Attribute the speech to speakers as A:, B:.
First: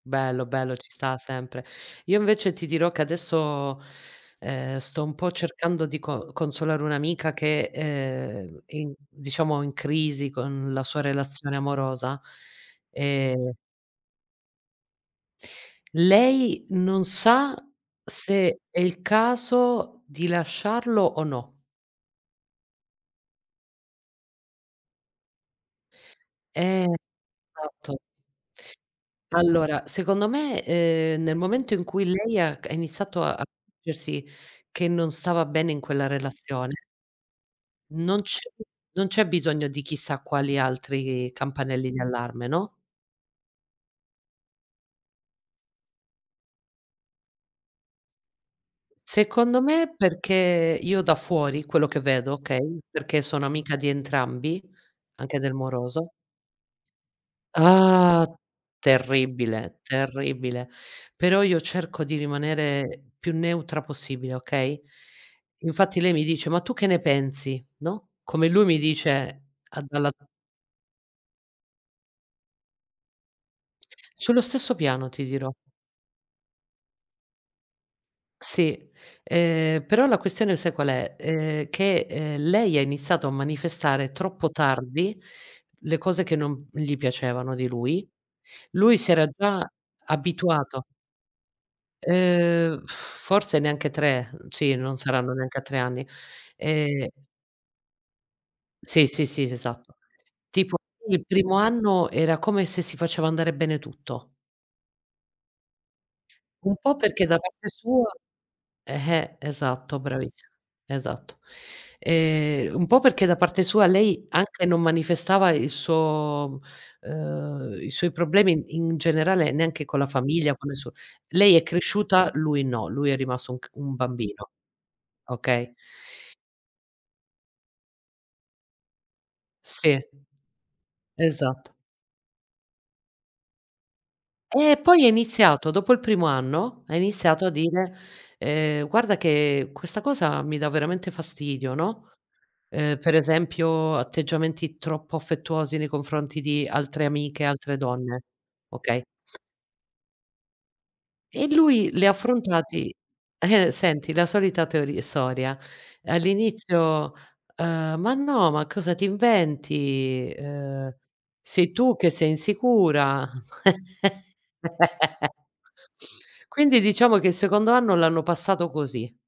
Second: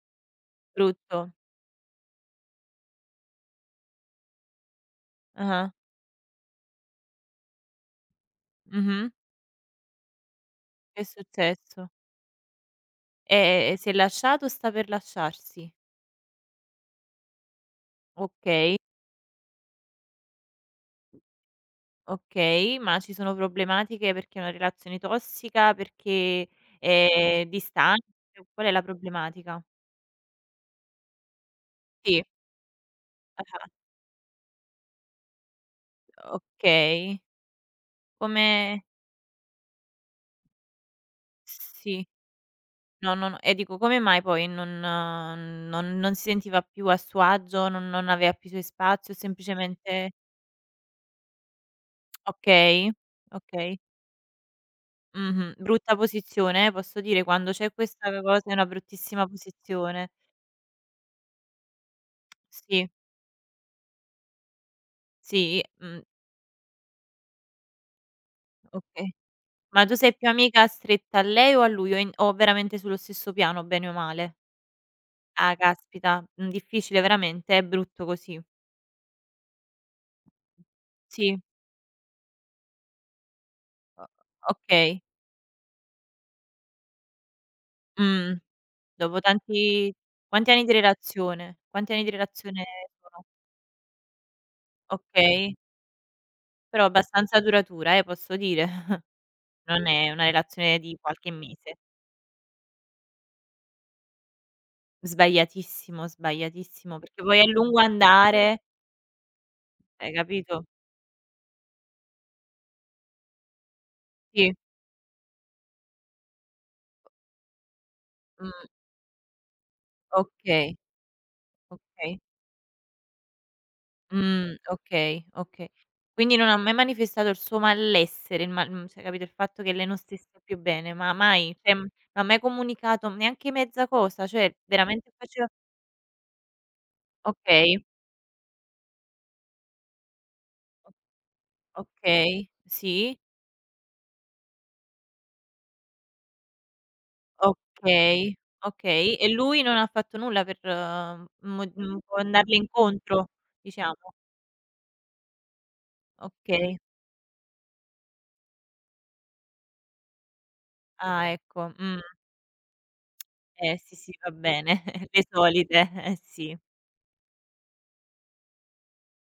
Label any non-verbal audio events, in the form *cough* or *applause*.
A: Bello bello ci sta
B: Brutto.
A: sempre. Io invece ti dirò che adesso, ehm, sto un po'
B: Ah-ah.
A: cercando di co consolare un'amica che, ehm, è in
B: Mh-mh.
A: diciamo in crisi con la
B: Che
A: sua
B: è
A: relazione
B: successo?
A: amorosa,
B: E,
A: e
B: ehm, si è lasciat o sta per lasciarsi?
A: Lei non sa se
B: Okay.
A: è il caso di lasciarlo o no.
B: Okay, ma ci sono problematiche perché è una relazione tossica, perché
A: Eh,
B: è
A: esatto.
B: distante, qual è la problematica?
A: Allora secondo me, ehm, nel momento in cui
B: Sì.
A: lei ha c ha iniziato a
B: Ah-ah.
A: accorgersi che non stava bene in quella relazione
B: Okay.
A: non c'è
B: Come
A: non c'è bisogno di chissà quali altri campanelli di
B: Sì,
A: allarme, no?
B: no, no, no e dico, come mai poi non non non si sentiva più a suo agio, non non aveva più suoi spazi o
A: Secondo me
B: semplicemente
A: perché, io da fuori quello che vedo, okay,
B: Okay,
A: perché sono amica
B: okay.
A: di entrambi, anche del
B: Mh-mh, brutta
A: moroso
B: posizione, eh, posso dire? Quando c'è questa
A: Ah,
B: cosa è una bruttissima
A: terribile,
B: posizione.
A: terribile, però io cerco di
B: Sì.
A: rimanere più neutra possibile, okay?
B: Sì,
A: Infatti
B: mh.
A: lei mi dice: "Ma tu che ne pensi?" No, come lui mi
B: Okay,
A: dice: "A
B: ma tu
A: dalla"
B: sei più amica stretta a lei o a lui o in o veramente sullo stesso piano bene o male?
A: Sullo stesso piano ti dirò.
B: Ah caspita, mh, difficile veramente, è brutto così.
A: Sì, ehm, però la questione sai qual è?
B: Sì.
A: Ehm, che, ehm, lei ha iniziato a
B: O
A: manifestare troppo
B: okay.
A: tardi le cose che non gli piacevano di lui.
B: Mh,
A: Lui si
B: dopo
A: era già
B: tanti quanti anni di
A: abituato.
B: relazione quanti anni di relazione
A: Ehm, *lip trill*
B: sono?
A: forse neanche 3, sì non saranno
B: Okay.
A: neanche a 3 anni
B: Però
A: e
B: abbastanza duratura eh, posso dire. *chuckles*
A: Sì, sì, sì
B: Non
A: esatto.
B: è una
A: Tipo
B: relazione di
A: il
B: qualche
A: primo
B: mese.
A: anno era come se si faceva andare bene tutto.
B: Sbagliatissimo,
A: Un po'
B: sbagliatissimo, perché
A: perché
B: poi
A: da
B: a
A: parte
B: lungo
A: sua,
B: andare
A: eh-eh, esatto
B: Hai
A: bravis
B: capito?
A: esatto. Ehm, un po' perché da parte sua lei
B: Sì.
A: anche non manifestava il suo ehm, i suoi
B: Mh.
A: problemi in generale neanche con la famiglia, con il
B: Okay.
A: suo lei è
B: Okay.
A: cresciuta, lui no, lui è rimasto un c un bambino.
B: Mhmm, okay, okay.
A: Okay?
B: Quindi non ha mai manifestato il suo malessere, il mal mhmm, cioè capito il fatto che lei non
A: Sì,
B: stesse più bene? Ma mai cioè,
A: esatto.
B: ma mai comunicato neanche mezza cosa, cioè
A: Eh poi è
B: veramente faceva
A: iniziato dopo il primo anno, ha iniziato a
B: Okay.
A: dire: "Ehm, guarda che questa cosa mi dà veramente fastidio",
B: O
A: no,
B: okay
A: ehm, per
B: sì.
A: esempio atteggiamenti troppo affettuosi nei confronti di altre amiche, altre donne,
B: Okay, okay.
A: okay?
B: E lui non ha fatto nulla per
A: E
B: mo
A: lui
B: m
A: li ha
B: andarle
A: affrontati
B: incontro,
A: *chuckles* senti
B: diciamo?
A: la solita teori storia.
B: Okay.
A: All'inizio: "Ehm, ma no, ma cosa ti inventi? Ehm,
B: Ah
A: sei
B: ecco,
A: tu
B: mh.
A: che sei insicura".
B: Eh sì, sì va bene, *chuckles* le
A: *chuckles*
B: solite. Eh sì.
A: Quindi diciamo che il secondo anno l'hanno passato così.